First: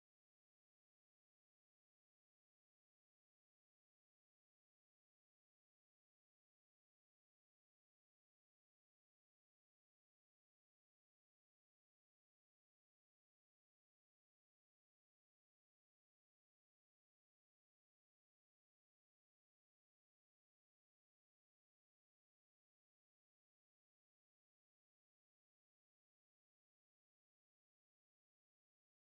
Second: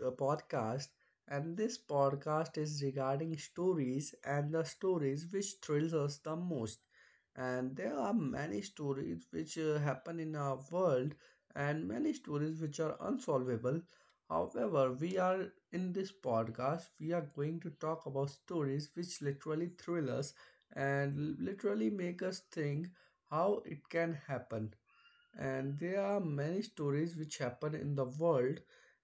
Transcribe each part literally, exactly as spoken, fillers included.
uh, podcast. And this podcast is regarding stories and the stories which thrills us the most. And there are many stories which uh, happen in our world and many stories which are unsolvable. However, we are in this podcast, we are going to talk about stories which literally thrill us and literally make us think how it can happen, and there are many stories which happen in the world,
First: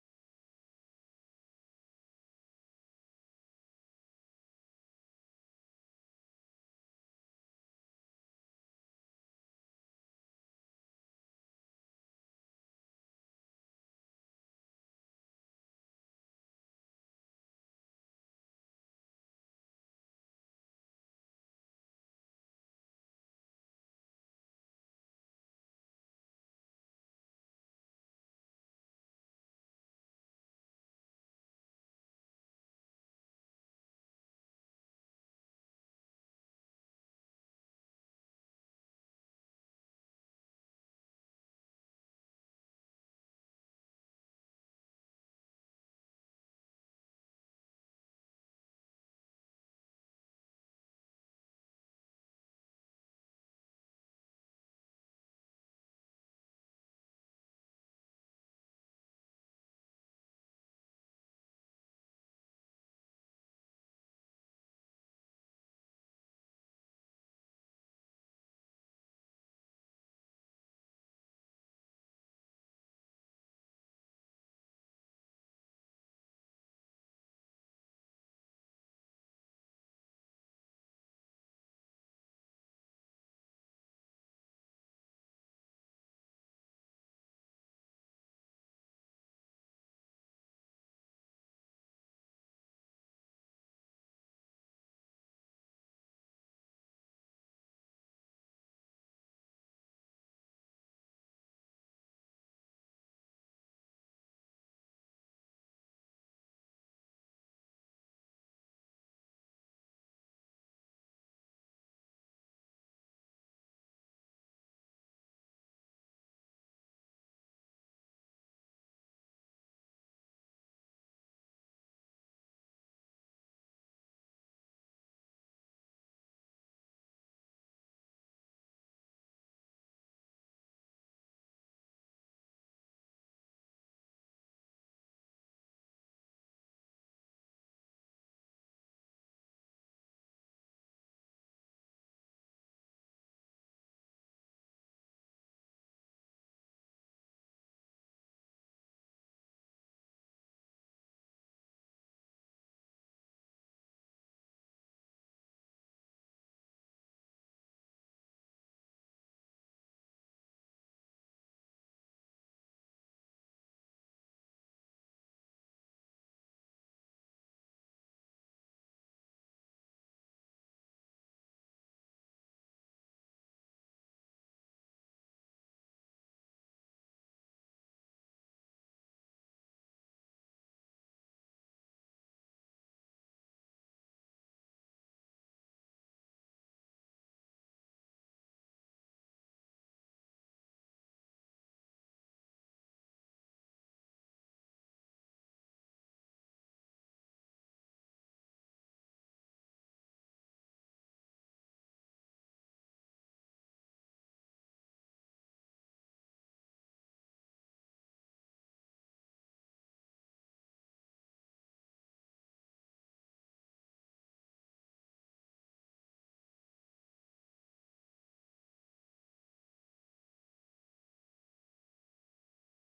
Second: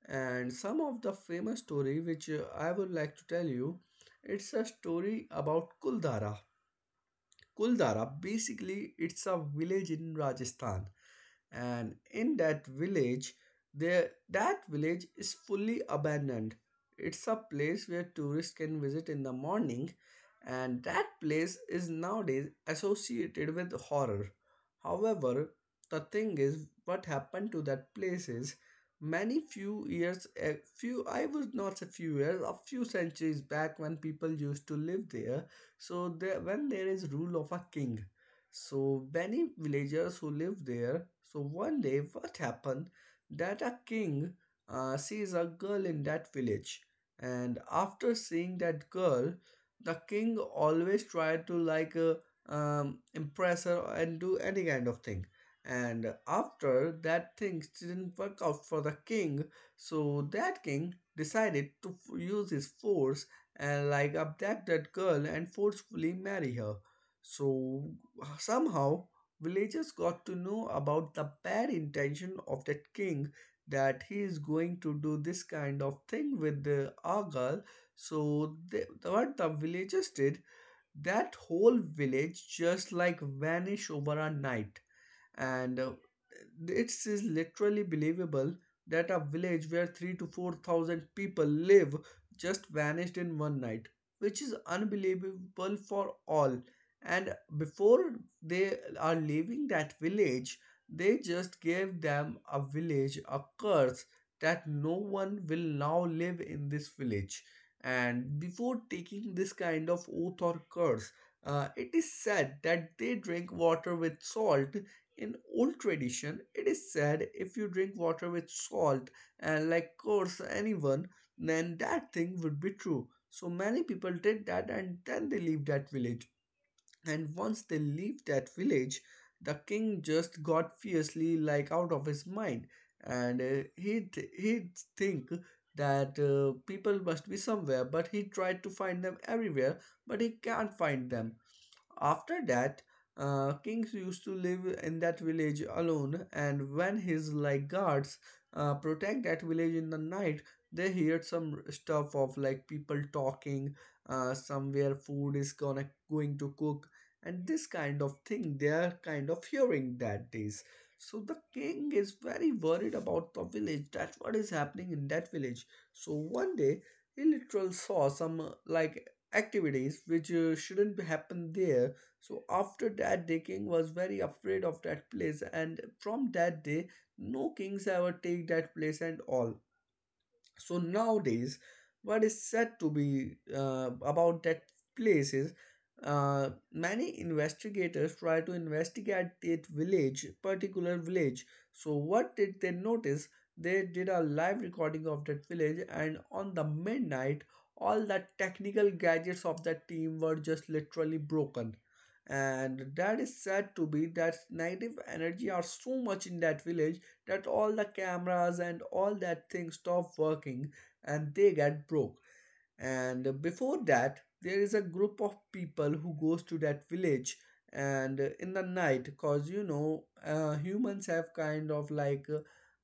and some of the famous story which uh, i would like to tell you, it's a story about kuldara. Kuldara, basically, it's a village in Rajasthan, and in that village, there that village is fully abandoned. It's a place where tourists can visit in the morning, and that place is nowadays associated with horror. However, the thing is, what happened to that place is many few years a few I was not a few years a few centuries back when people used to live there. So there, when there is rule of a king, so many villagers who live there. So one day, what happened that a king uh, sees a girl in that village, and after seeing that girl, the king always tried to like uh, um, impress her and do any kind of thing. And after that thing didn't work out for the king, so that king decided to f- use his force and like abduct that girl and forcefully marry her. So somehow villagers got to know about the bad intention of that king, that he is going to do this kind of thing with the Argal. So they, what the villagers did, that whole village just like vanished over a night. And uh, it is literally believable that a village where three to four thousand people live just vanished in one night, which is unbelievable for all. And before they are leaving that village, they just gave them a village a curse that no one will now live in this village. And before taking this kind of oath or curse, uh, it is said that they drink water with salt. In old tradition, it is said if you drink water with salt and like curse anyone, then that thing would be true. So many people did that and then they leave that village. And once they leave that village, the king just got fiercely like out of his mind, and uh, he th- he think that uh, people must be somewhere, but he tried to find them everywhere, but he can't find them. After that, uh, kings used to live in that village alone, and when his like guards uh, protect that village in the night, they heard some stuff of like people talking, uh, somewhere food is gonna going to cook, and this kind of thing. They are kind of hearing that days. So the king is very worried about the village. That's what is happening in that village. So one day he literally saw some uh, like activities which uh, shouldn't happen there. So after that day, king was very afraid of that place, and from that day, no kings ever take that place and all. So nowadays what is said to be uh, about that place is, uh, many investigators try to investigate that village particular village. So what did they notice? They did a live recording of that village, and on the midnight all the technical gadgets of that team were just literally broken, and that is said to be that negative energy are so much in that village that all the cameras and all that thing stop working and they get broke. And before that, there is a group of people who goes to that village, and in the night, because you know, uh, humans have kind of like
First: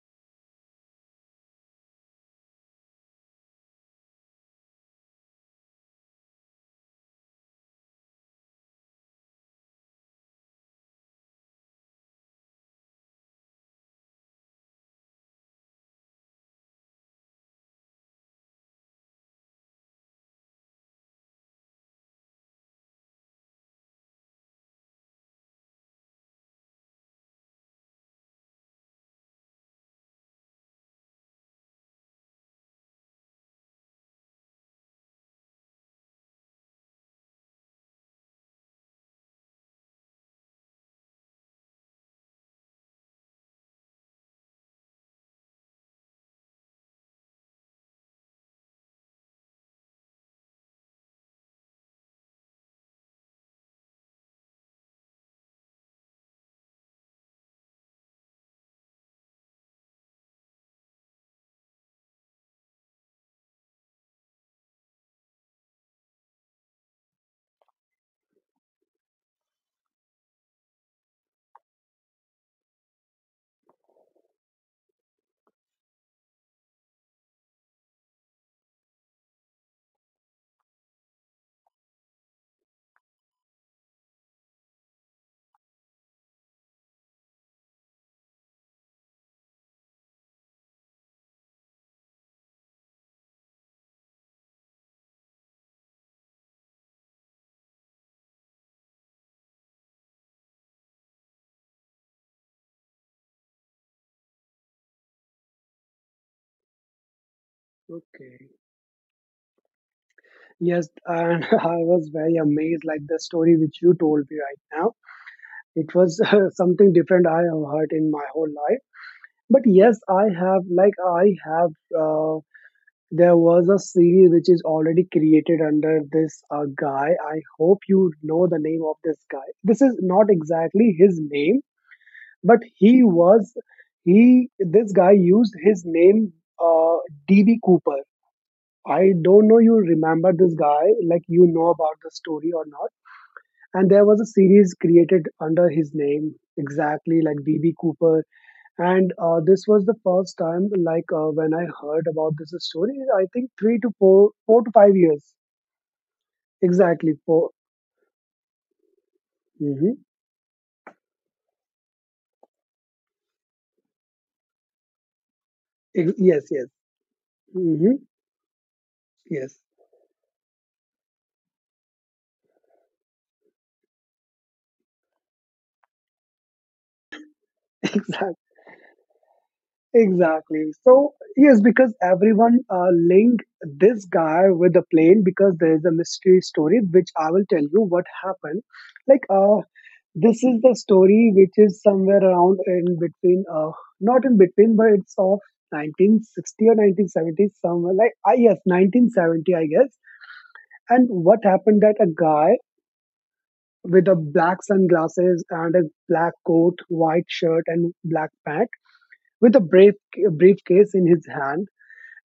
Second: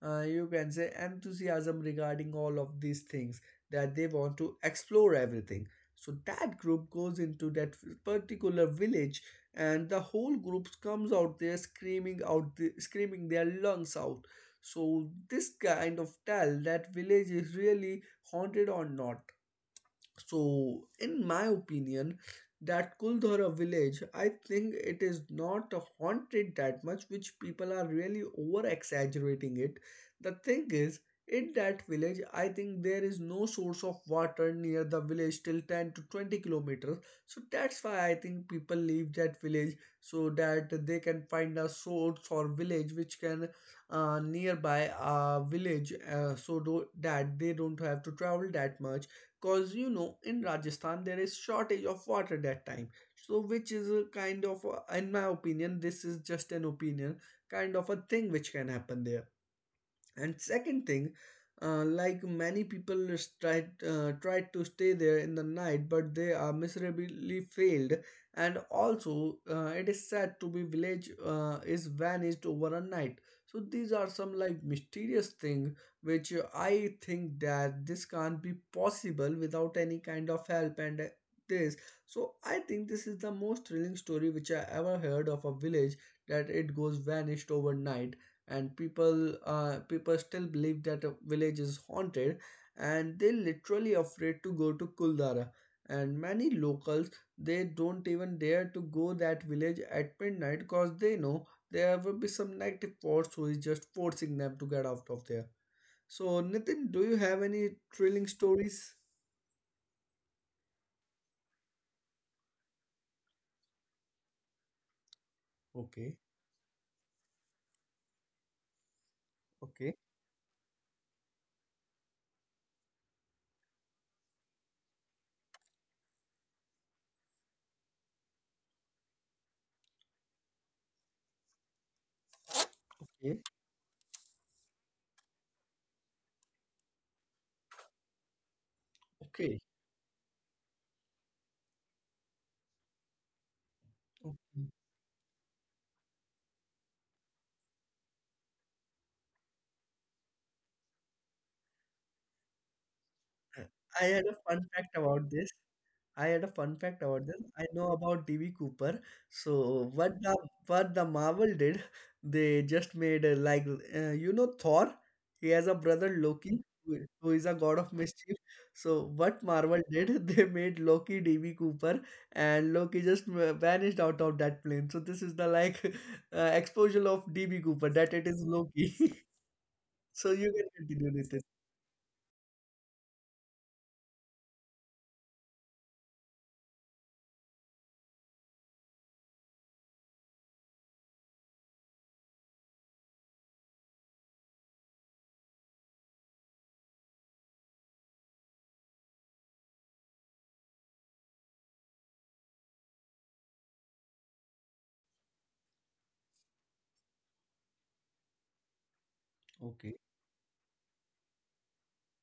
uh, you can say enthusiasm regarding all of these things, that they want to explore everything. So that group goes into that particular village, and the whole group comes out there screaming out the, screaming their lungs out. So this kind of tell that village is really haunted or not. So, in my opinion, that Kuldhara village, I think it is not haunted that much, which people are really over exaggerating it. The thing is, in that village, I think there is no source of water near the village till ten to twenty kilometers. So that's why I think people leave that village so that they can find a source or village which can uh, nearby a village, uh, so do- that they don't have to travel that much. Cause you know, in Rajasthan there is shortage of water that time, so which is a kind of a- in my opinion, this is just an opinion, kind of a thing which can happen there. And second thing, uh, like many people tried uh, tried to stay there in the night, but they are miserably failed. And also, uh, it is said to be village uh, is vanished over a night. So these are some like mysterious thing which, uh, I think that this can't be possible without any kind of help. And uh, this so i think this is the most thrilling story which I ever heard, of a village that it goes vanished overnight. And people uh, people still believe that a village is haunted, and they're literally afraid to go to kuldara. And many locals, they don't even dare to go that village at midnight, because they know there will be some negative force who is just forcing them to get out of there. So Nitin, do you have any thrilling Okay. stories? Yes, and I was very amazed, like the story which you told me right now. It Okay. was uh, something different I have heard in my whole life. But Okay. yes, I have, like, I have, uh, there was a series which is already created under this uh, guy. I hope you know the name of this guy. This is not exactly his name, but he Okay. was, he, this guy used his name, uh, D B Cooper. I don't know Okay. you remember this guy, like you know about the story or not. And there was a series created under his name, exactly like B B Cooper. And uh, this was the first time, like uh, when I heard about this story, I think Okay. three to I had four, a four fun to five fact about years, this. I had a fun fact exactly about them. four. I know about D B Cooper. So Mm-hmm. what the what the Marvel did, they just made uh, like uh, you know, Thor. He has a brother Yes, Loki, yes. who who is a god Mm-hmm. of mischief. So what Yes, Marvel did, they made Loki D B Cooper, and Loki just uh, vanished out of that plane. So this is the like uh, exposure of D B Cooper, that it exactly. is Loki. so you can Exactly. So, continue with it. yes, because everyone uh, linked this guy with the plane because there is a mystery story, which I will tell you what happened. Like, uh, this is the story which is somewhere around in between, uh, not in between, but it's of nineteen sixty or nineteen seventy, somewhere like, I yes, nineteen seventy, I guess. And what happened that a guy with a black sunglasses and a black coat, white shirt, and black pant with a brief, Okay. briefcase in his hand,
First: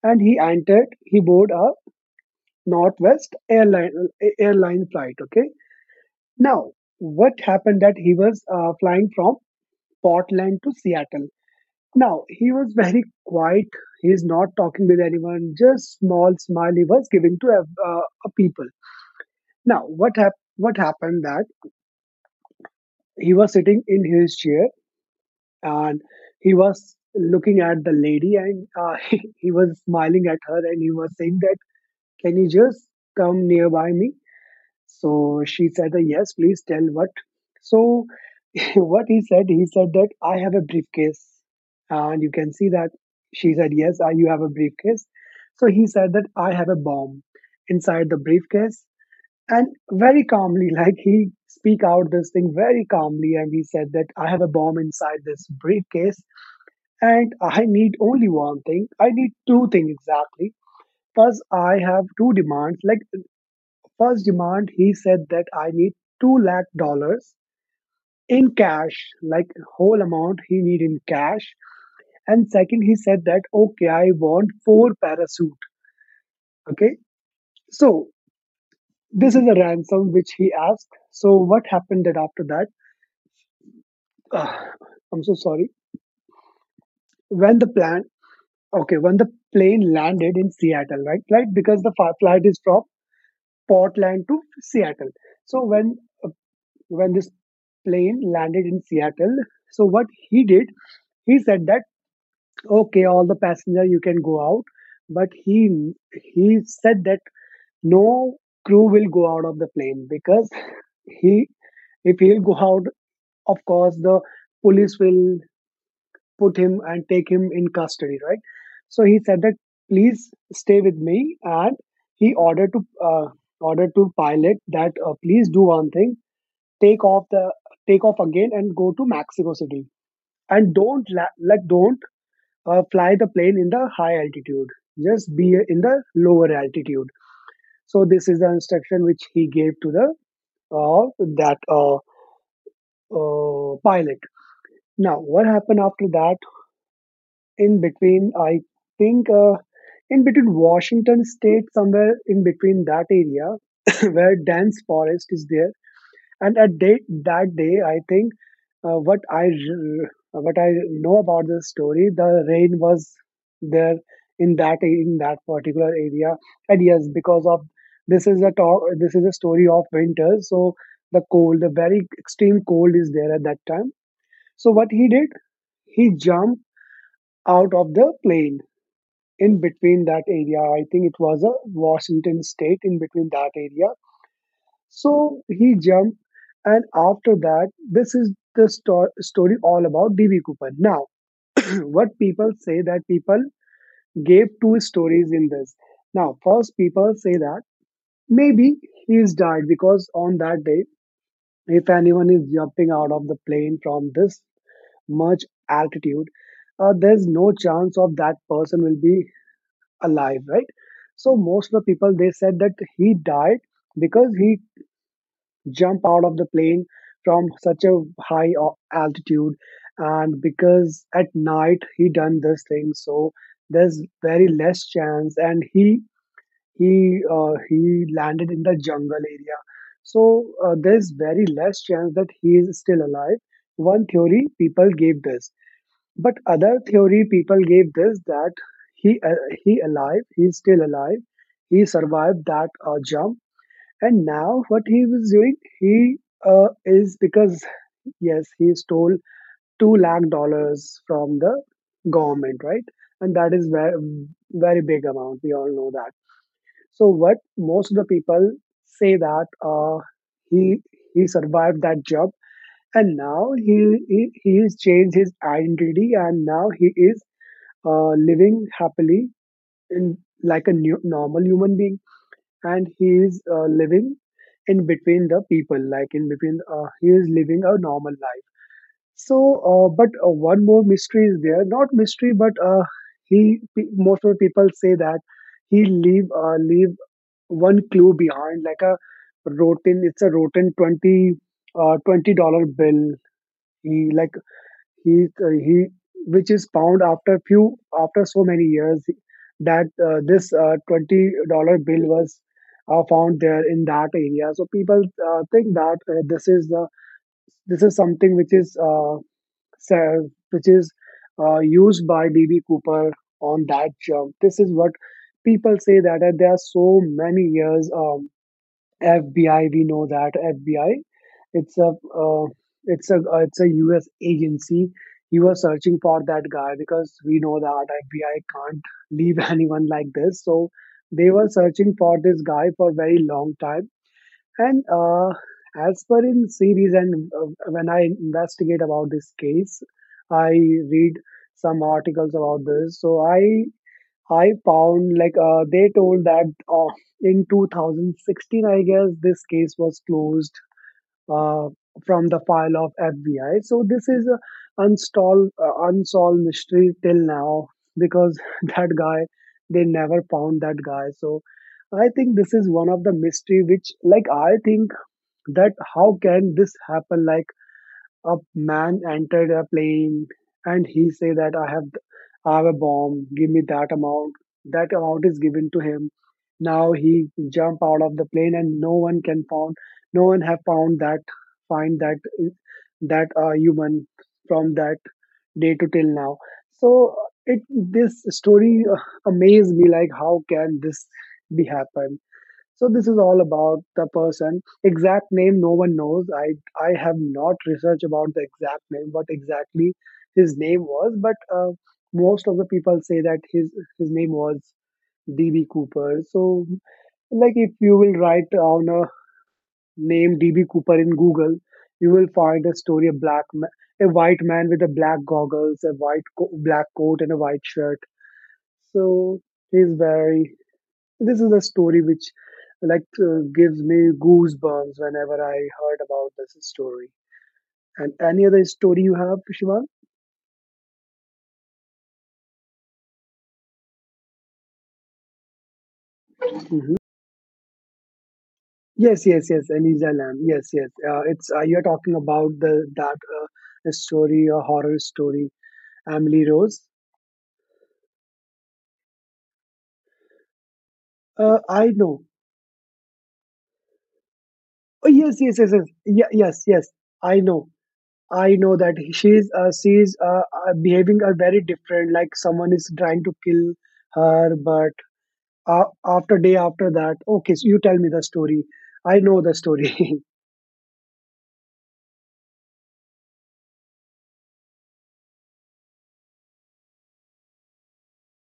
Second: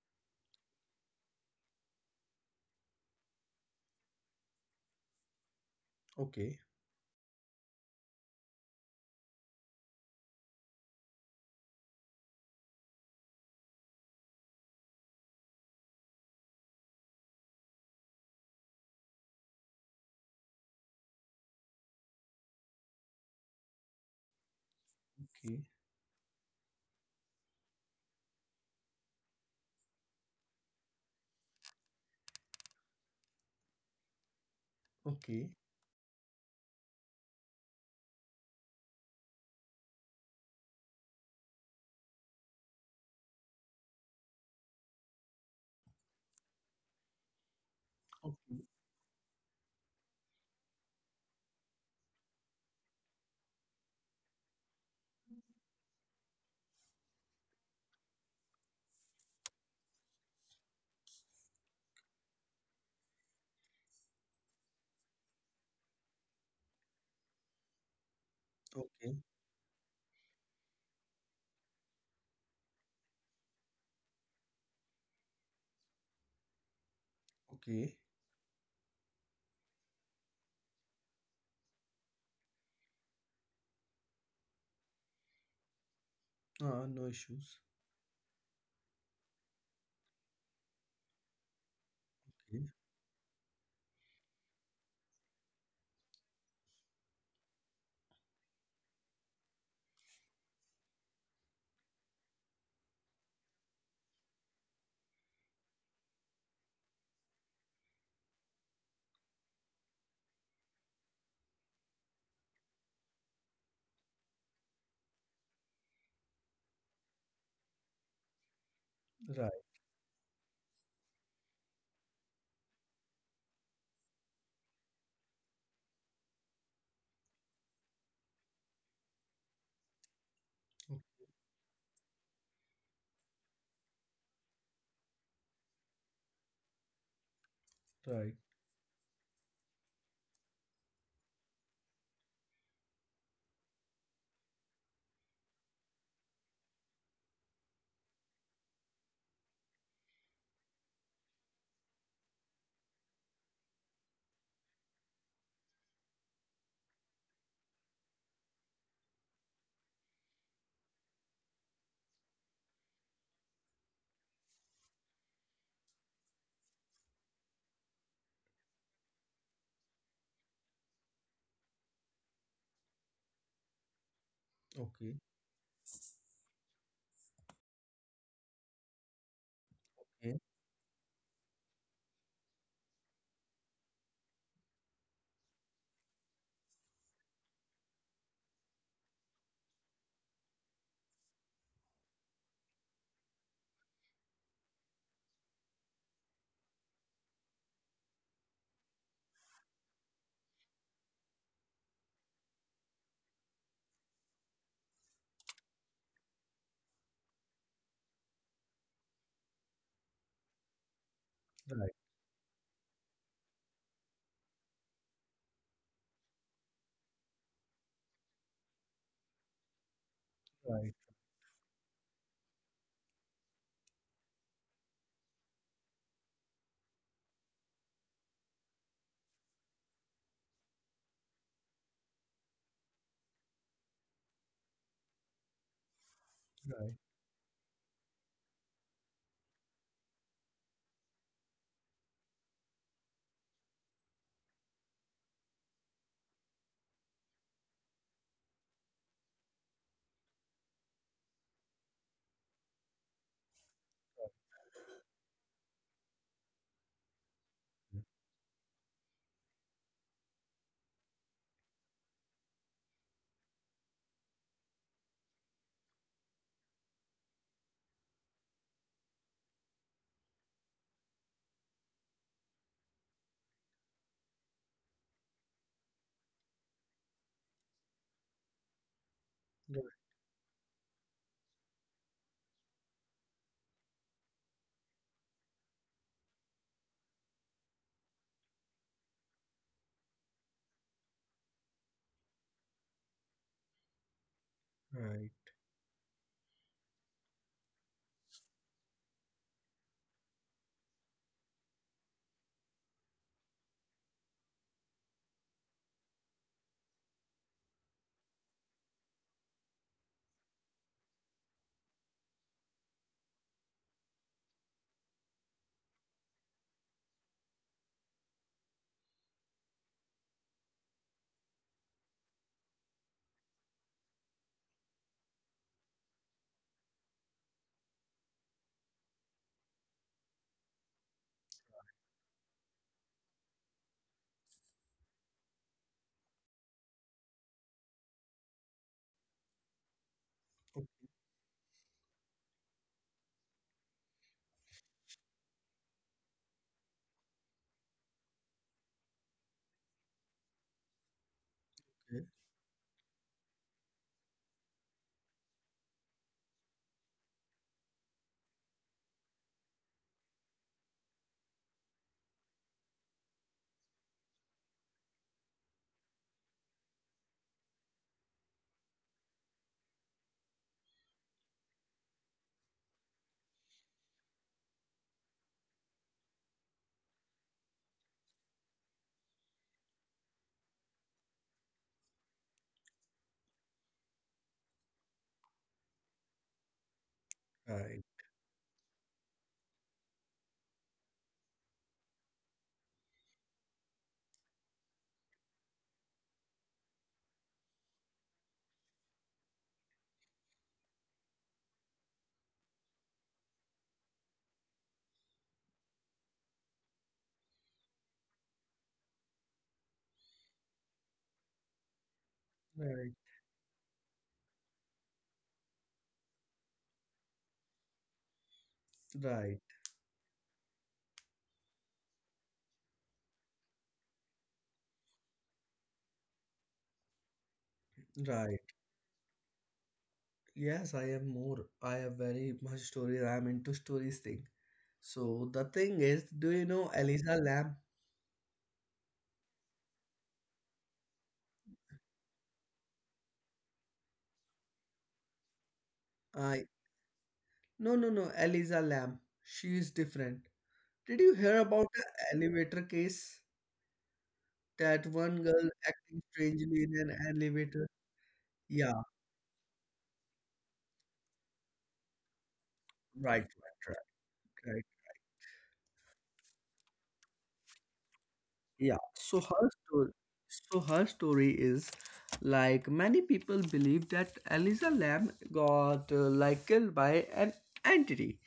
and he entered he boarded a northwest airline uh, airline flight. Okay, Okay. now what happened that he was uh, flying from Portland to Seattle. Now he was very quiet, he's not talking with anyone, just small smile he was giving to ev- uh, uh, people. Now what hap- what happened that he was sitting in his chair, Okay. and he was looking at the lady, and uh, he, he was smiling at her, and he was saying that, can you just come nearby me? So Okay. she said that, yes, please tell what. So what he said, he said that I have a briefcase. And you can see that, she said, yes, I, you have a briefcase. So he said that I have a bomb inside the Okay. briefcase. And very calmly, like he speak out this thing very calmly. And he said that I have a bomb inside this briefcase. And I need only one thing. I need two things exactly. First, I have two demands. Like first demand, he said that I need two lakh dollars in cash, Okay. like whole amount he need in cash. And second, he said that okay, I want four parachute. Okay, Okay. so this is a ransom which he asked. So what happened that after that? Ah, I'm so sorry. Ah, no issues. When the plan, okay, when the plane landed in Seattle, right, right, because the flight is Okay. from Portland to Seattle. So when when this plane landed in Seattle. So what he did, he said that okay, all the passenger you can go out, but he he said that no crew will go out of the plane, because he, if he'll go out, of course the police will put him and take him in custody, right? So he said that Right. please stay with me, and he ordered to uh, ordered to pilot that uh, please do one thing, take off the take off again and go to Mexico City. And Okay. don't la- like don't uh, fly the plane in the high altitude. Just be in the lower altitude. So this Right. is the instruction which he gave to the uh, that uh, uh, pilot. Now what happened after that? In between, I think uh, in between Washington State, somewhere in between that area where dense forest is there. And at day, that day, I think uh, what I r- what I know about this story, the rain was there in that in that particular area, and yes, because of this is a talk, this is a story of winter, so the cold, the very extreme cold, is there at that time. So what he Okay. did, he jumped out of the plane in between that Okay. area. I think it was a Washington state in between that area, so he jumped, and after that, this is the sto- story all about D B Cooper. Now, what people say that people gave two stories in this. Now, first, people say that maybe he is died because on that day, if anyone is jumping out of the plane from this much altitude, uh, there's no chance of that person will be alive, right? So most of the people they said that he died because he jump out of the plane from such a high o- altitude, and because at night he done this thing, so there's very less chance, and he he uh, he landed in the jungle area, so uh, there's very less chance that he is still alive. One theory people gave this, but other theory people gave this, that he uh, he alive he's still alive. He survived that uh, jump, and now what he was doing, he uh, is because yes, he stole two lakh dollars from the government, right? And that is very very big amount. We all know that. So what most of the people say that uh, he he survived that job, and now he he he has changed his identity, and now he is uh, living happily in like a new normal human being, and he is uh, living in between the people, like in between, uh, he is living a normal life. So Right. uh, but uh, one more mystery is there, not mystery but uh, he pe- most of the people say that he leave uh, leave one clue behind, like a rotten it's a rotten twenty uh, twenty dollar bill he like he Right. uh, he, which is found after few after so many years, that uh, this uh, twenty dollar bill was uh, found there in that area. So people uh, think that uh, this is the this is something which is uh, se- which is uh, used by D B Cooper on that jump. This is what people say that uh, there are so many years. Um, F B I, we know that F B I it's a uh, it's a uh, it's a U S agency. He was searching for that guy because we know that F B I can't leave anyone like this. So they were searching for this guy for a very long time. And uh, as per in series, and uh, when I investigate about this case, I read some articles about this. So I I found like uh, they told that uh, in two thousand sixteen, I guess this case was closed uh, Okay. from the file of F B I. So this is a unsolved uh, unsolved mystery till now, because that guy, they never found that guy. So I think this is one of the mystery, which like I think that how can this happen, like a man entered a plane, and he say that I have I have a bomb, give me that amount. That amount is given to him. Now he jump out of the plane, and no one can found no one have found that, find that that uh, human from that day to till now. So it Right. this story uh, amazed me like how can this be happen? So this is all about the person. Exact name no one knows. I I have not researched about the exact name, what exactly his name was, but uh, most of the people say that his his name was D B Cooper. So like if you will write down a name D B Cooper in Google, you will find a story, a Right. black ma- a white man with a black goggles, a white co- black coat, and a white shirt. So Right. he's very, this is a story which like uh, gives me goosebumps whenever I heard about this story. And any other Right. story you have, Shivan? Yes, I am more. I have very much stories. I am into stories thing. So the thing is, do you know Hmm. Eliza Lamb? Yes, yes, yes. Eliza Lamb. Yes, yes. Uh, it's uh, you're talking about the that uh, story, a horror story, Emily I Rose. No, no, no, Eliza Lamb. She is different. Did you hear Uh, I about the know. elevator case? That Oh, yes, one yes, girl yes, yes. acting Yeah, yes, strangely yes. in an I know. elevator? I know Yeah, that she's uh, she's uh, uh, behaving a very different. Like someone is trying to right, kill right, her, right, right. but uh, after day after that okay, so you tell me the story. Yeah, I so know the her story. story, so her story is like, many people believe that Eliza Lamb got uh, like killed by an entity.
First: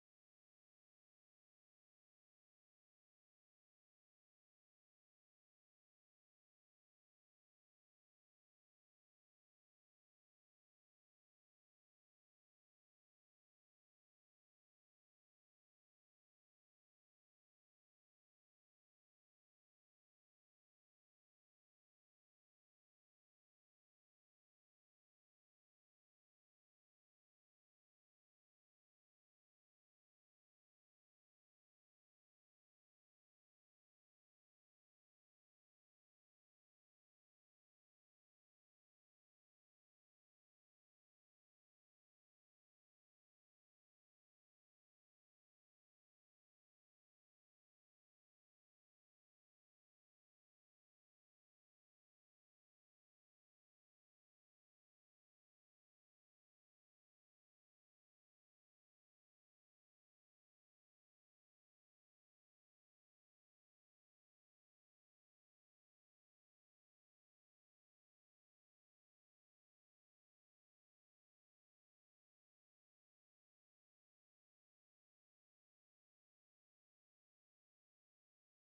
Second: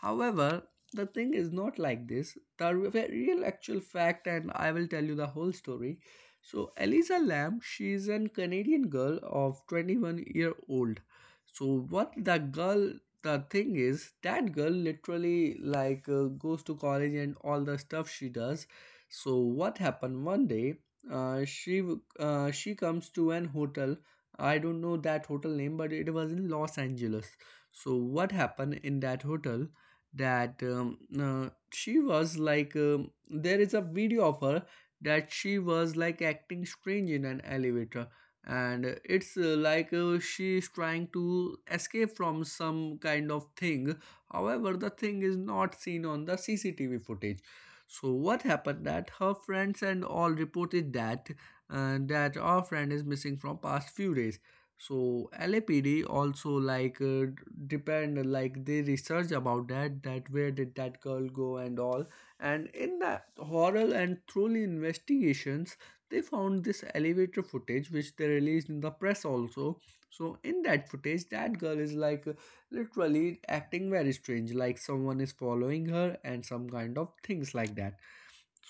However, the thing is not like this. The re- real actual fact, and I will tell you the whole story. So, Eliza Lamb, she is an Canadian girl of twenty-one year old. So, what the girl, the thing is, that girl literally like uh, goes to college and all the stuff she does. So, what happened one day? Uh, she w- uh, she comes to an hotel. I don't know that hotel name, but it was in Los Angeles. So, what happened in that hotel? That um, uh, she was like um, there is a video of her that she was like acting strange in an elevator, and uh, it's uh, like uh, she is trying to escape from some kind of thing. However, the thing is not seen on the CCTV footage. So what happened that her friends and all reported that uh, that our friend is missing from past few days. So L A P D also like uh, depend, like they research about that, that where did that girl go and all. And in the horror and truly investigations, they found this elevator footage which they released in the press also. So in that footage, that girl is like, uh, literally acting very strange, like someone is following her and some kind of things like that.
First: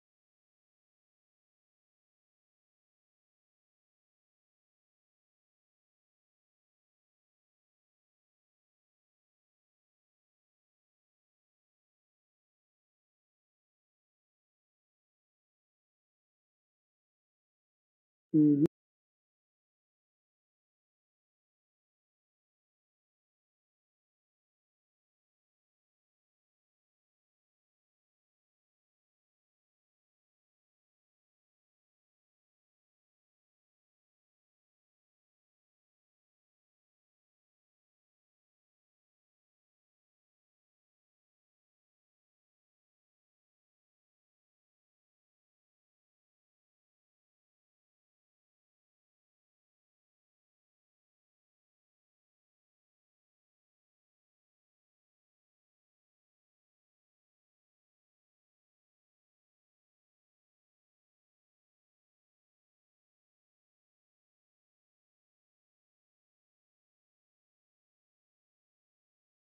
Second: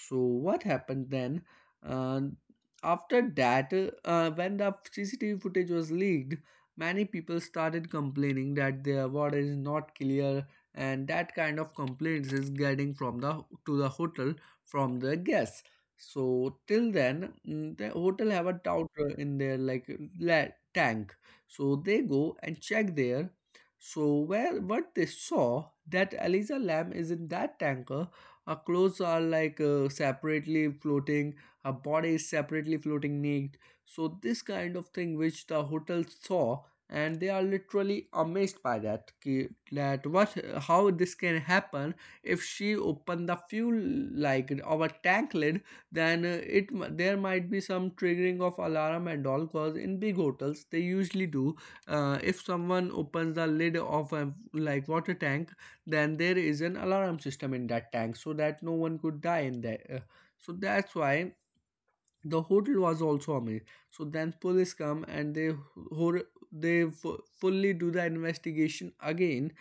So what happened then? Uh, After that, uh, when the C C T V footage was leaked, many people started complaining that their water is not clear, and that kind of complaints is getting from the to the hotel from the guests. So till then, mm, the hotel have a Mhm, tower in their like la- tank. So they go and check there. So where what they saw that Eliza Lam is in that tanker, our clothes are like uh, separately floating, our body is separately floating naked. So, this kind of thing which the hotel saw, and they are literally amazed by that. ki- That what, how this can happen? If she opened the fuel like our tank lid, then uh, it m- there might be some triggering of alarm and all. Cause in big hotels they usually do. Uh, if someone opens the lid of a like water tank, then there is an alarm system in that tank so that no one could die in there. Uh, so that's why the hotel was also amazed. So then police come and they hor- they fu- fully do the investigation again,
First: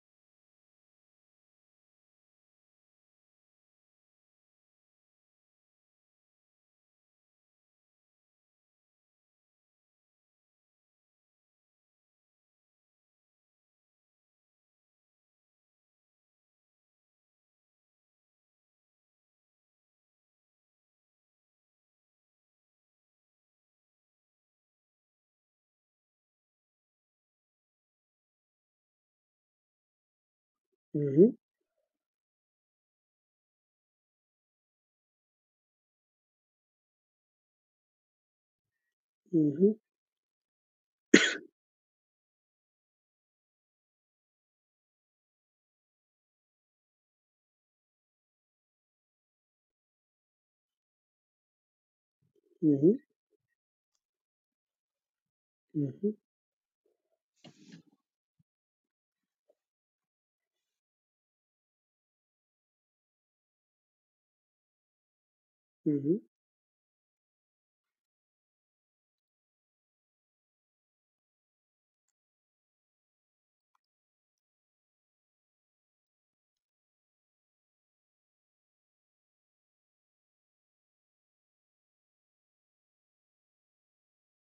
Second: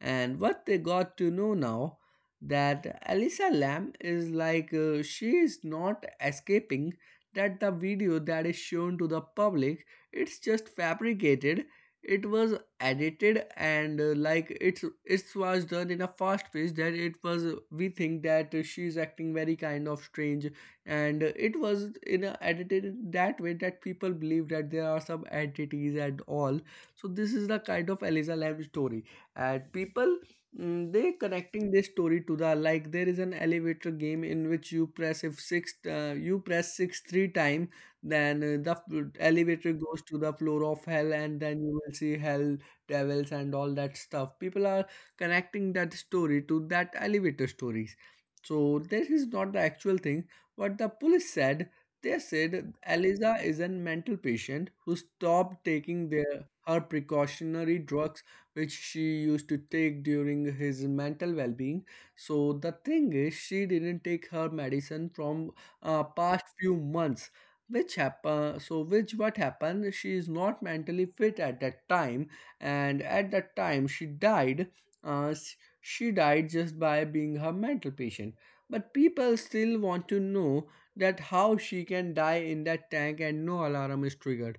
and what they got to know now that Alisa Lam is like uh, she is not escaping. That the video that is shown to the public, it's just fabricated. It was edited and uh, like it's it was done in a fast pace that it was uh, we think that she is acting very kind of strange, and it was in a, edited in that way that people believe that there are some entities and all. So this is the kind of eliza lamb story. And people mm, they mhm, connecting this story to the like there is an elevator game in which you press if six uh, you press six three time. Then uh, the f- elevator mhm, goes to the floor of hell and then you will see hell, devils and all that stuff. People are connecting that story to that elevator stories. So this is not the actual thing. What the police said, they said mhm, Eliza is a mental patient who stopped taking mhm, their, her precautionary drugs, which she used to take during his mental well being. So, the thing is, she didn't take her medicine from uh, mhm, past few months. Which happened, so which what happened, she is not mentally fit at that time, and at that time she died. Uh, s- she died just by being her mental patient. But people still want to know that how she can die in that tank and no alarm is triggered.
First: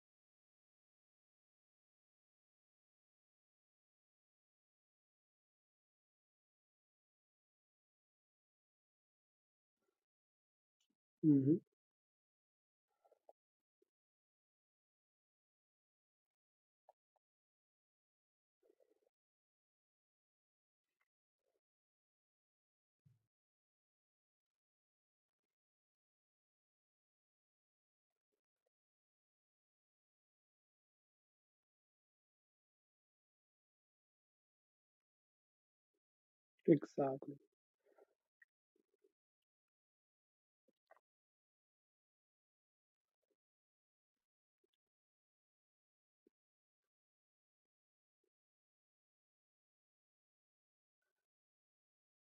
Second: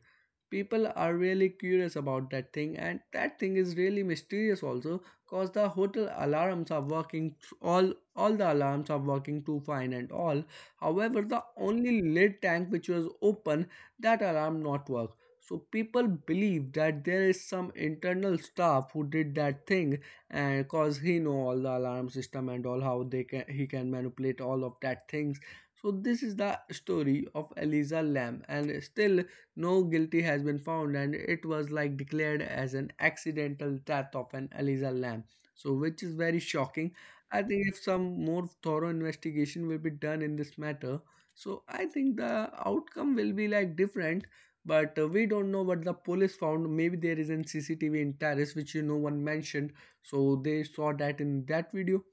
People are really curious about that thing, and that thing is really mysterious also, cause the hotel alarms are working th- all all the alarms are working too fine and all. However, the mhm. only lid tank which was open, that alarm not work. So people believe that there is some internal staff who did that thing, and cause he know all the alarm system and all how they can he can manipulate all of that things. So this is the story of eliza Lam, and still no guilty has been found and it was like declared as an accidental death of an eliza Lam. So which is very shocking. Exactly. I think if some more thorough investigation will be done in this matter, so I think the outcome will be like different. But uh, we don't know what the police found. Maybe there is an cctv in terrace which you know one mentioned, so they saw that in that video.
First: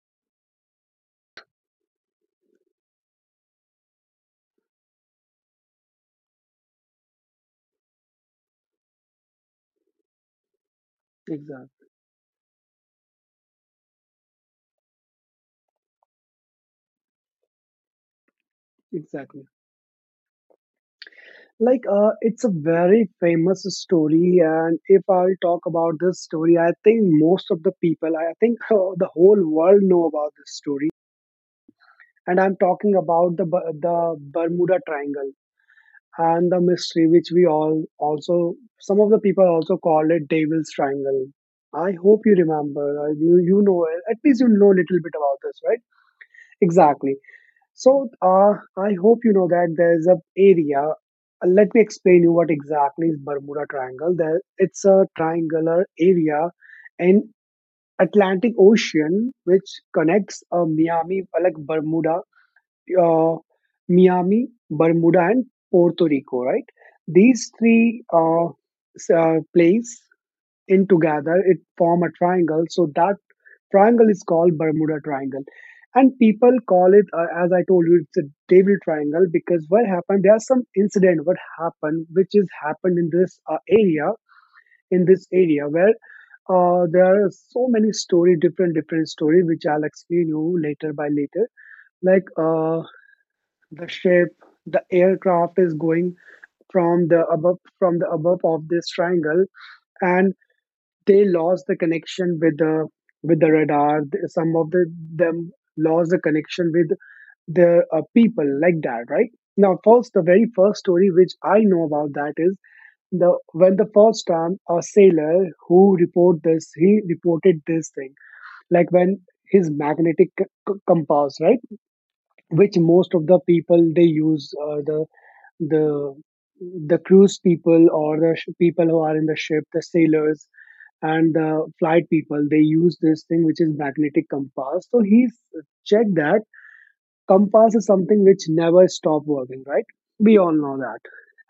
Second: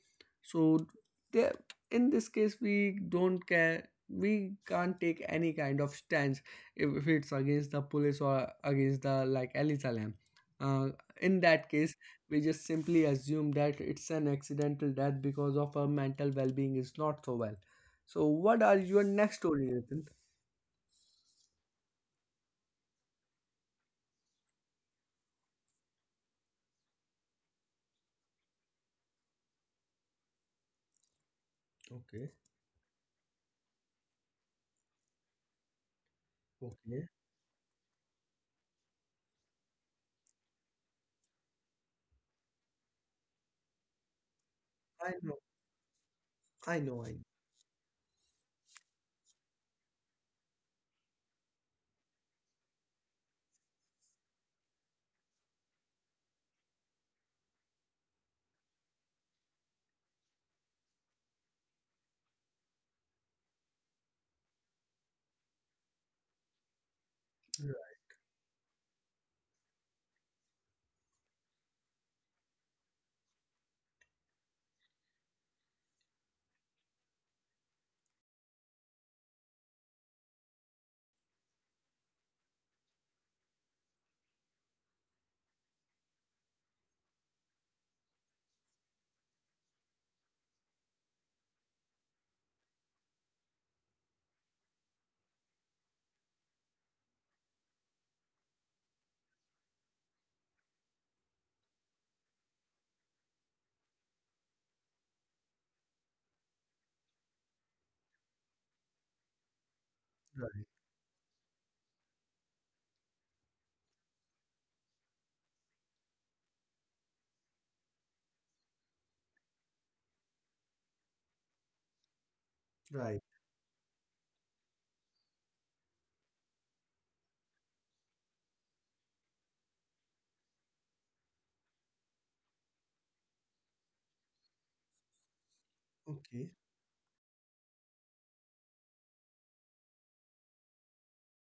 So there, in this case we don't care, we can't take any kind of stance, if, if it's against the police or against the like elisa lam. uh, in that Exactly. case, we just simply assume that it's an accidental death because of her mental well-being is not so well. So what are your next Exactly, story Nitin? like uh, it's a very famous story, and if I'll talk about this story, I think most of the people, I think the whole world know about this story. Okay. And I'm talking about the Bu- the Bermuda Triangle, and the Okay. mystery which we all also, some of the people also call it devil's triangle. I hope you remember, uh, you you know it. At least you know a little I bit know. about this, right? I know. I Exactly. know. So uh, I hope you know that there's a area Uh, let me explain you what exactly is Bermuda Triangle there. It's a triangular area in Atlantic Ocean which connects uh, Miami, uh, like Bermuda, uh, Miami, Bermuda, and Puerto Rico, right? These three uh, s- uh, place in together, it form a triangle. So that triangle is called Bermuda Triangle. And people call it, uh, as I told you, it's a devil triangle because what happened, there are some incident what happened, which is happened in this uh, area, in this area where uh, there are so many story, different, different story, which I'll explain you later by later. Like uh, the ship, the aircraft is going from the above from the above of this triangle, and they lost the connection with the with the radar. Some of the them lost the connection with their uh, people like that, right? Now, first, the Right. very Right. first story which I know about that is the when the first time a sailor who report this, he reported this thing like when his magnetic c- c- compass, right? Which most Right. of the people they use uh, the the the cruise people or the sh- people who are in the ship, the sailors and the flight people, they use this thing which is magnetic compass. So he's checked that Okay. compass is something which never stop working, right? We all know that.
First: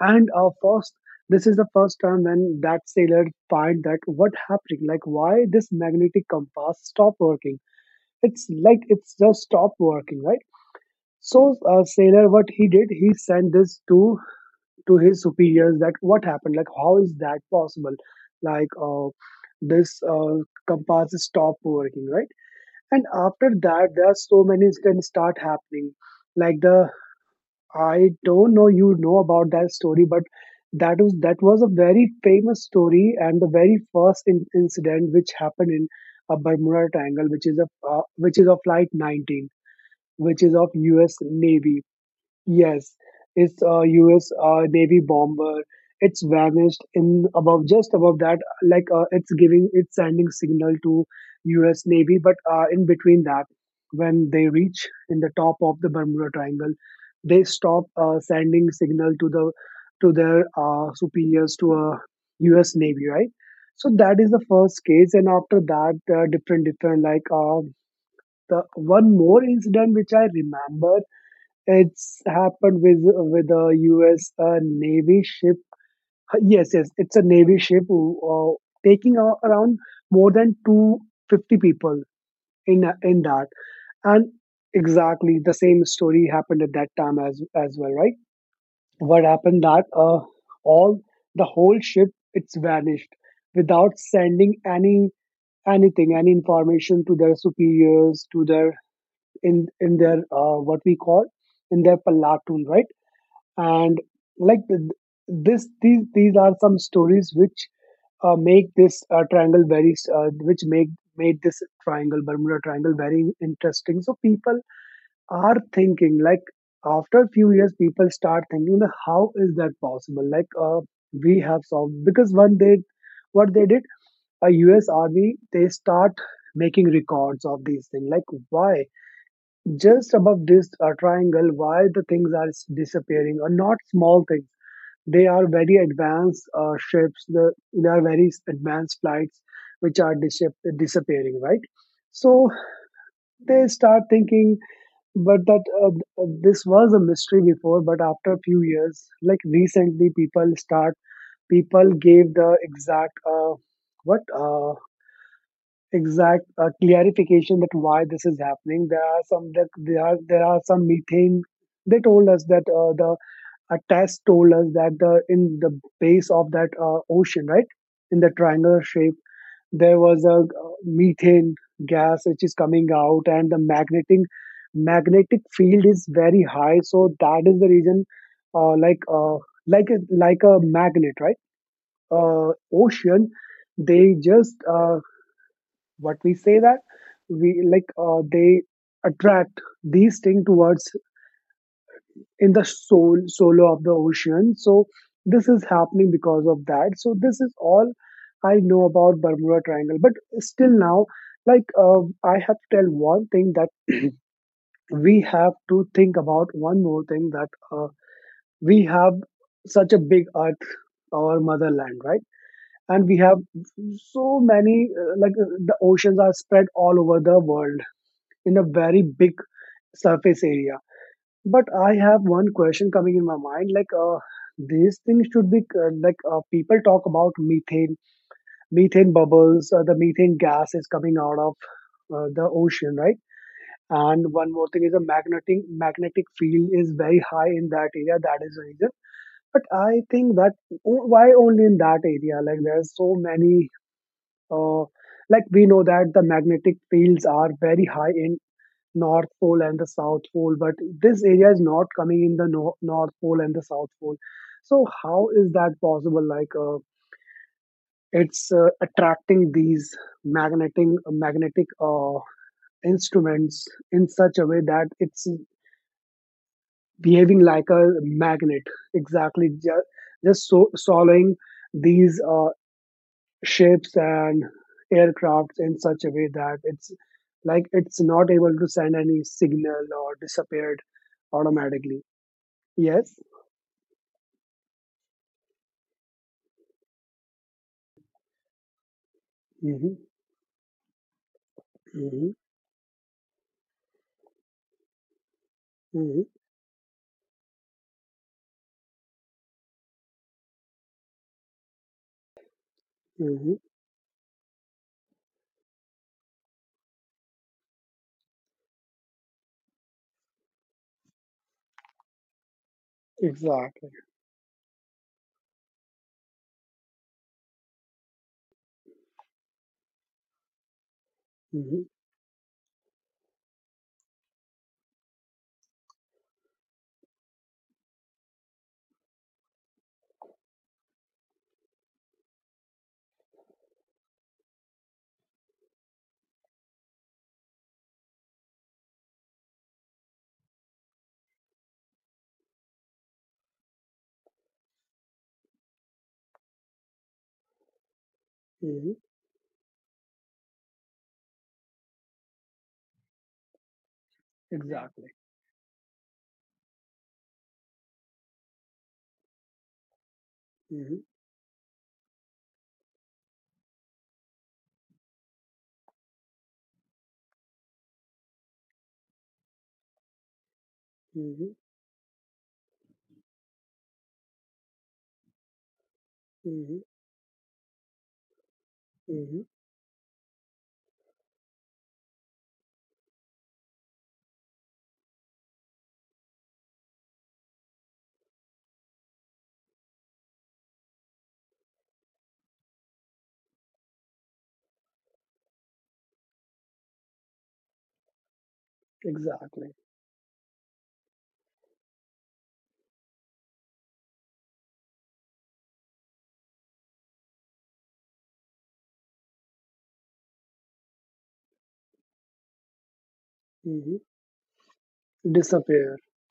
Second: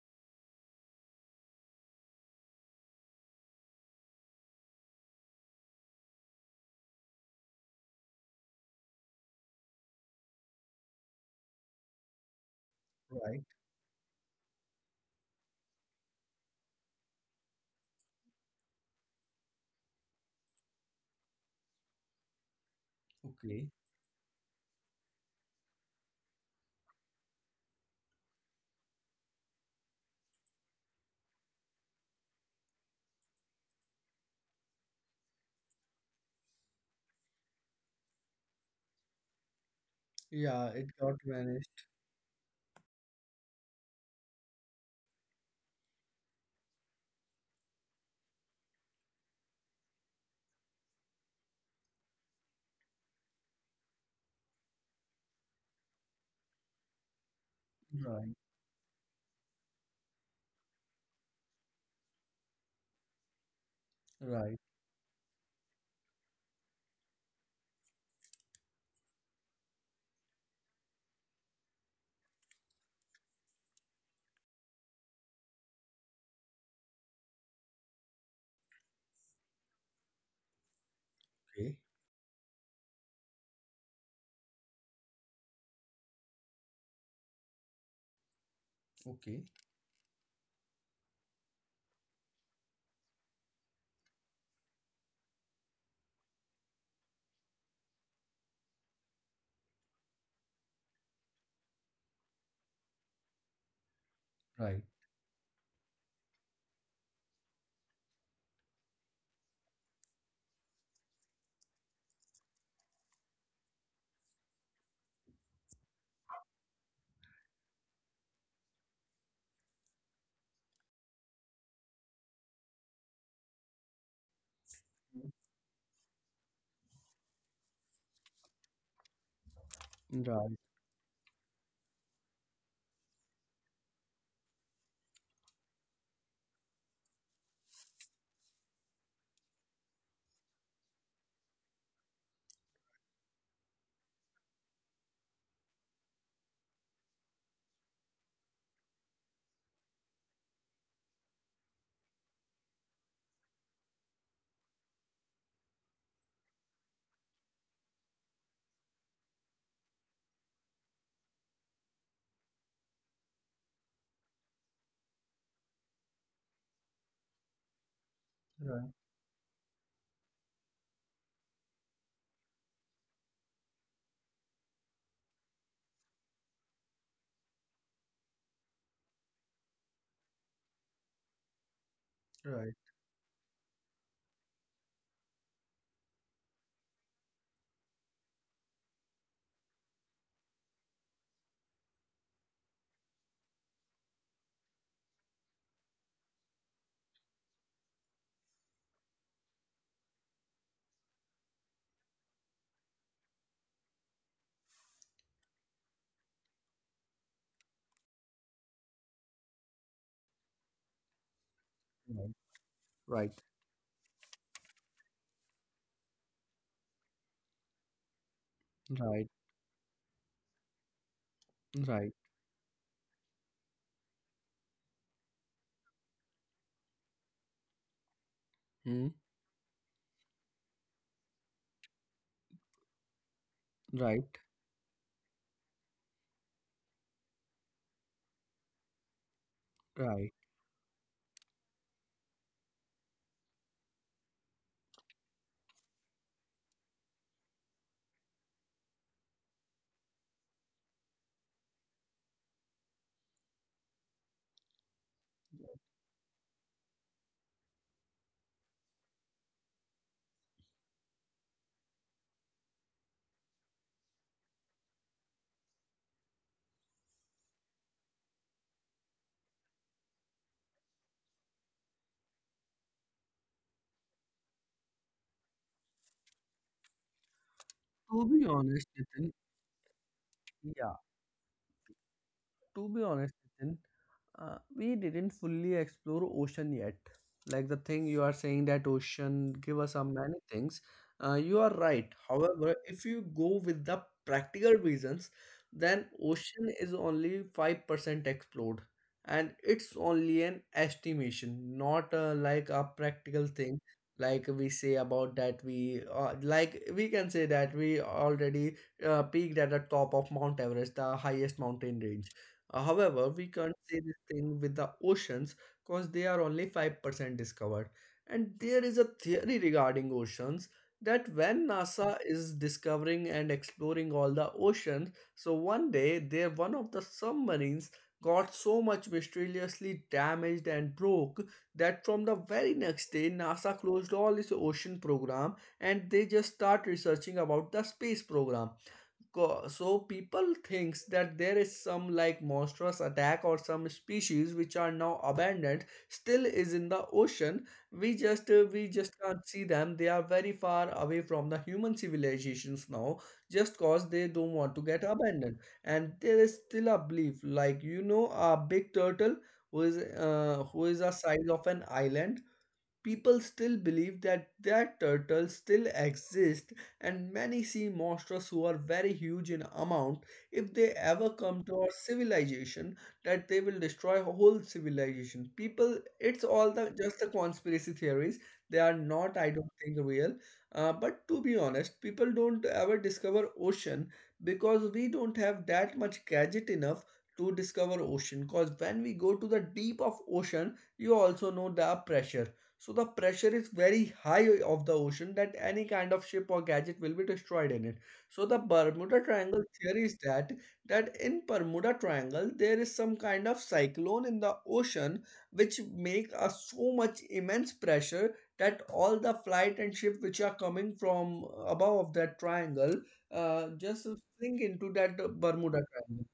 And uh, first this is the first time when that sailor find that what happening, like why this magnetic compass stop working. It's like it's just stopped working, right? So uh, sailor what he did, he Right. sent this to to his superiors that what happened, like how is that possible, like uh, this uh, compass stop working, right? And after Okay. that there are so many incidents start happening. Like the, I don't know you know about that story, but that was that was a very famous story. And the very first in, incident which happened in a Bermuda Triangle, which is a uh, which is of flight nineteen, which is Yeah, of it got US Navy. vanished. Yes, it's a U S uh, Navy bomber. It's vanished in above just above that, like uh, it's giving it's sending signal to U S Navy, but uh, in between that, when they reach in the top of the Bermuda Triangle, they stop uh, Right, sending signal to the to their uh, superiors to a U S Navy, right? So that is the right, first case, and after that, uh, different different like uh, the one more incident which I remember, it's happened with with a U S. Uh, Navy ship. Yes, yes, it's a Navy ship who, uh, taking a- around more than two fifty okay, people in a- in that, and exactly the same story happened at that time as as well, right? What okay, happened that uh, all the whole ship it's vanished without sending any anything any information to their superiors to their in in their uh, what we call in their platoon, right? And like right, th- this these these are some stories which uh, make this uh, triangle very uh, which make made this triangle Bermuda Triangle very interesting. So people are thinking like after a few years, people start thinking that how is that possible, like uh, we have solved. Because one, they what they did, a US army they start making records of these things, like why just above right, this uh, triangle, why the things are s- disappearing? Or not small things, they are very advanced uh, ships. The, there are very advanced flights which are dis- disappearing, right? So they start thinking, but that uh, this was a mystery before. But after a few years, like recently, people start people gave the exact uh, what uh, exact uh, clarification that why this is happening. There are some, that there are there are some methane. They told us that uh, the a test told us that the in the base of that uh, ocean, right, in the triangular right, shape, there was a uh, methane gas which is coming out, and the magnetic magnetic field is very high, so that is the reason, uh, like uh, like a, like a magnet, right? Uh, right, Ocean, they just uh, what we say that we, like uh, they attract these things towards in the soul solo of the ocean. So this is happening because of that. So this is all I know about Bermuda Triangle. But still now, like uh, I have to tell one thing, that we have to think about one more thing, that uh, we have such a big earth, our motherland, right? And we right, right, have so many uh, like uh, the oceans are spread all over the world in a very right, big surface area. But I right, have one question coming in my mind, like, uh, these things should be, uh, like, uh, people talk about methane, hmm, methane bubbles, uh, the methane gas is coming out of uh, the ocean, right? And right, one more thing is the magnetic magnetic field is very high in that area. That is the reason. But I right. think that o- why only in that area? Like there's so many. Uh, like we know that the magnetic fields are very high in North Pole and the South Pole, but this area is not coming in the no- North Pole and the South Pole. So how is that possible? Like uh, it's uh, attracting these magnetic magnetic uh, instruments in such a way that it's behaving like a magnet. Exactly, just just so swallowing these uh, ships and aircrafts in such a way that it's like it's To not be able to honest, send any Nitin, signal or disappeared yeah, automatically. to be Yes. honest, Nitin, uh, we didn't fully explore ocean yet. Like the thing you are saying that ocean give us hmm some many things, uh, you are right. hmm However, if you go with the practical reasons, then hmm ocean is only five percent explored, and it's only an estimation, not uh, like a practical hmm thing. Like we say about that we uh, like we can say that we already uh, peaked at the top of mount everest, the highest mountain range. Uh, however, we can't Exactly. say this thing with the oceans, because they are only five percent discovered. And there is a theory regarding oceans that when hmm NASA is discovering and exploring all the oceans, so one day there one of the submarines got so much mysteriously damaged and broke, that from the very next day NASA closed all its ocean program, and they just start researching about the space program. Co- so people thinks that there is some like monstrous attack or some species which are now abandoned still is in the ocean. We just uh, we hmm just can't see them, they are very far away from the human civilizations now, just cause they don't want to get Exactly. abandoned. And there is still a belief like you know a big turtle who is uh, who hmm is the size of an island. People still believe that that turtles still exist, and many sea monsters who are very huge in amount. If they ever hmm come to our civilization, that they will destroy whole civilization. People, it's all hmm the just the conspiracy theories. They are not, hmm I don't think, real. Uh, but to be honest, people don't ever discover ocean because we don't have that much gadget enough to discover ocean. Because when we go to the deep of ocean, you also know the pressure, so the pressure is very high of the ocean that any kind of ship or gadget will be destroyed in it. So the Bermuda Triangle Exactly. theory is that that in Bermuda Triangle there is some kind of cyclone in the ocean, which make a so much immense pressure that all the flight and ship which are coming from above of that triangle uh, hmm just sink into that Bermuda Disappear. Triangle.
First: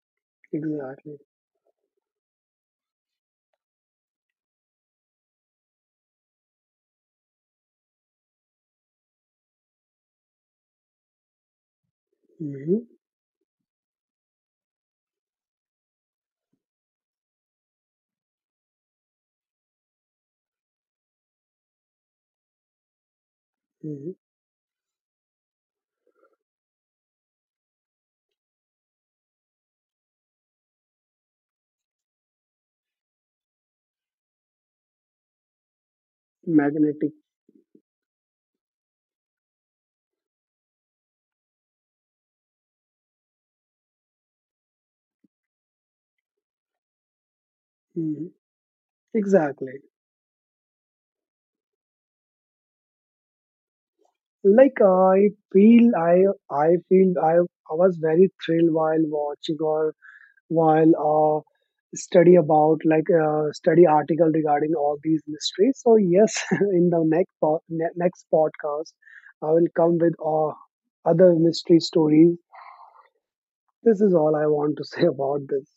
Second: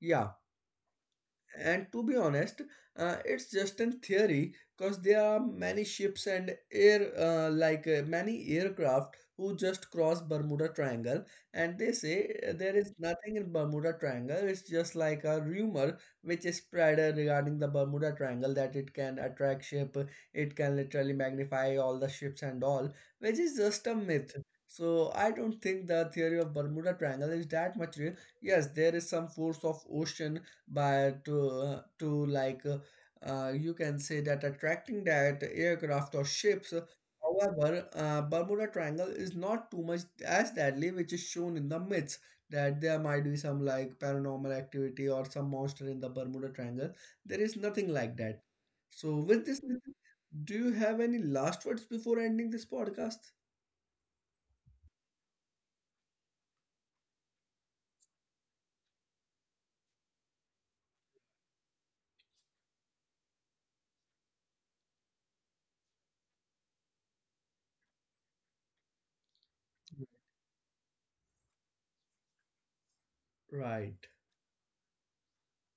Yeah, Exactly. and to be honest, uh, it's just in theory, because there are many ships and air, uh, like uh, many aircraft who just cross Bermuda Triangle, and they say uh, there hmm is nothing in Bermuda Triangle. It's just like a rumor which is spread uh, regarding the Bermuda Triangle that it can attract ship, it can literally magnify all the ships and all, which is just a hmm myth. So I don't think the theory of Bermuda Triangle is that much real. Yes, there is some force of ocean, but to, uh, to like uh, uh, you can say that attracting that aircraft or ships. Magnetic. However uh, bermuda triangle is not too much as deadly which is shown in the myths, that there might be some like paranormal activity or some monster in the bermuda triangle. There is nothing like Hmm that. So with this Exactly. Nitin, do you have any last words before ending this podcast? Like I feel, I I feel I I was very thrilled while watching or while uh, study about like uh, study article regarding all these mysteries. So yes, in the next po- ne- next podcast I will come with uh, other mystery stories. This Right. is all I want to say about this.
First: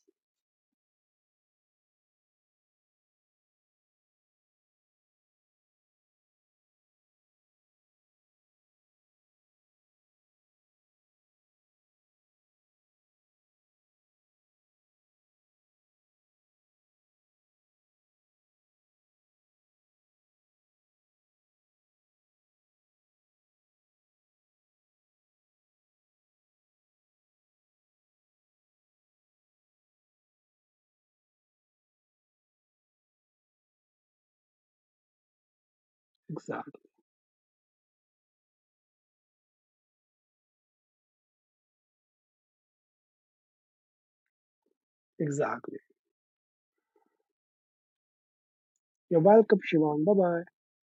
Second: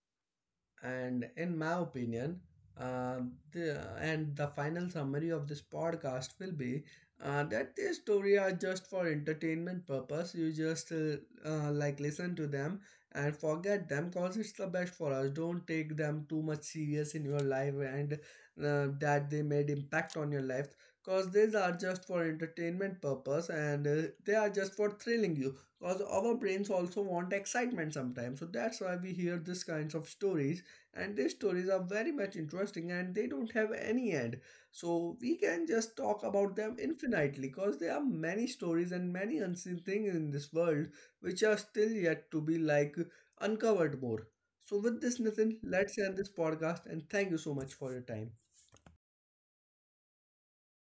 And in my opinion, um, the, and the final summary of this podcast will be uh, that these stories are just for entertainment purpose. You just uh, uh, like listen to them and forget them, because it's the best for us. Don't take them too much serious in your life and uh, that they made impact on your life, because these are just for entertainment purpose and uh, they are just for thrilling you. Because our brains also want excitement sometimes, so that's why we hear this kinds of stories. And their stories are very much interesting and they don't have any end, so we can just talk about them Exactly. infinitely, because there are many stories and many unseen things in this world which are still yet to be like uncovered more. So with this Nitin, Exactly. let's end this podcast and thank you so much for your time. You're welcome, Shivam. Bye bye.